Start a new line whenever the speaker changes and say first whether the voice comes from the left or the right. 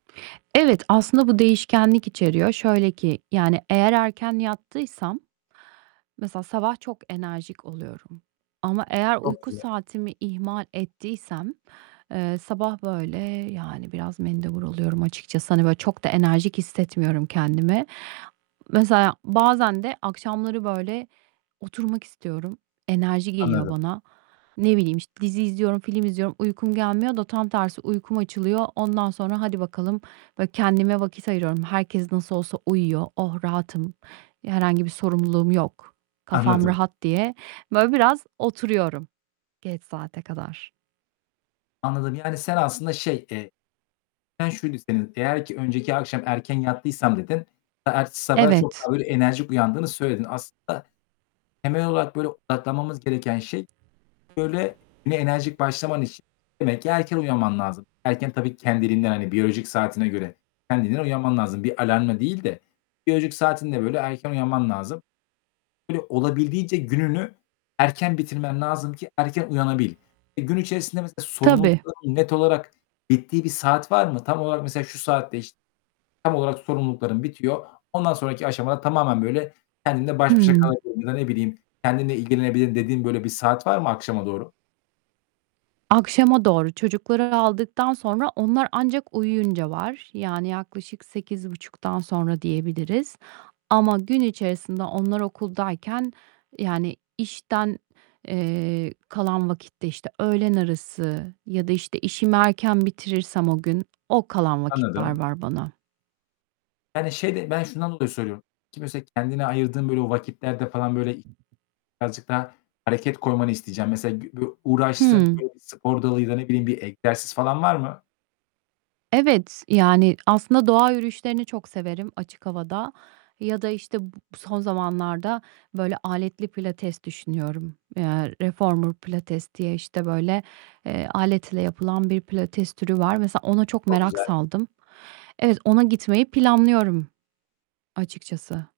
right: Evet, aslında bu değişkenlik içeriyor. Şöyle ki, yani, eğer erken yattıysam, mesela sabah çok enerjik oluyorum ama eğer
left: Çok
right: uyku
left: güzel.
right: saatimi ihmal ettiysem, eee, sabah, böyle, yani, biraz mendebur oluyorum açıkçası. Hani, böyle, çok da enerjik hissetmiyorum kendimi. Mesela bazen de akşamları, böyle, oturmak istiyorum. Enerji geliyor
left: Anladım.
right: bana. Ne bileyim, işte, dizi izliyorum, film izliyorum, uykum gelmiyor da tam tersi uykum açılıyor. Ondan sonra hadi bakalım! Böyle, kendime vakit ayırıyorum. "Herkes nasıl olsa uyuyor. Oh, rahatım! İ herhangi bir sorumluluğum yok, kafam
left: Anladım.
right: rahat." diye, böyle, biraz oturuyorum geç saate kadar.
left: Anladım, yani, sen aslında şey, eee [unintelligible] şuydu senin, "Eğer ki önceki akşam erken yattıysam." dedin, e ertesi sabaha çok
right: Evet!
left: daha böyle enerjik uyandığını söyledin. Aslında temel olarak, böyle, odaklanmamız gereken şey, böyle, güne enerjik başlaman için demek ki erken uyanman lazım. Erken tabii ki kendiliğinden, hani, biyolojik saatine göre kendiliğinden uyanman lazım. Bir alarmla değil de biyolojik saatinde, böyle, erken uyanman lazım. Böyle, olabildiğince gününü erken bitirmen lazım ki erken uyanabil. E, gün içerisinde mesela
right: Tabii.
left: sorumluluklarının net olarak bittiği bir saat var mı? Tam olarak mesela, "Şu saatte, iş tam olarak sorumluluklarım bitiyor. Ondan sonraki aşamada tamamen böyle, kendimle baş başa
right: Hıı.
left: kalabilirim." Ya, ne bileyim "Kendimle ilgilenebilirim." dediğin, böyle, bir saat var mı akşama doğru?
right: Akşama doğru, çocukları aldıktan sonra onlar ancak uyuyunca var. Yani, yaklaşık 8.30'dan sonra diyebiliriz. Ama gün içerisinde onlar okuldayken, yani, işten, eee, kalan vakitte, işte, öğlen arası ya da, işte, işimi erken bitirirsem o gün, o kalan vakitler
left: Anladım.
right: var bana.
left: Yani, şeyde, ben şundan dolayı söylüyorum. Ki mese kendine ayırdığın, böyle, vakitlerde falan, böyle, i birazcık daha hareket koymanı isteyeceğim. Mesela [unintelligible] uğraştığın,
right: Hıı!
left: böyle, bir spor dalı ya da ne bileyim bir egzersiz falan var mı?
right: Evet, yani, aslında doğa yürüyüşlerini çok severim açık havada ya da, işte, bu son zamanlarda, böyle, aletli pilates düşünüyorum. Eee, reformer pilates diye, işte, böyle, eee, aletle yapılan bir pilates türü var. Mesela ona çok
left: Çok
right: merak
left: güzel!
right: saldım. Evet, ona gitmeyi planlıyorum açıkçası.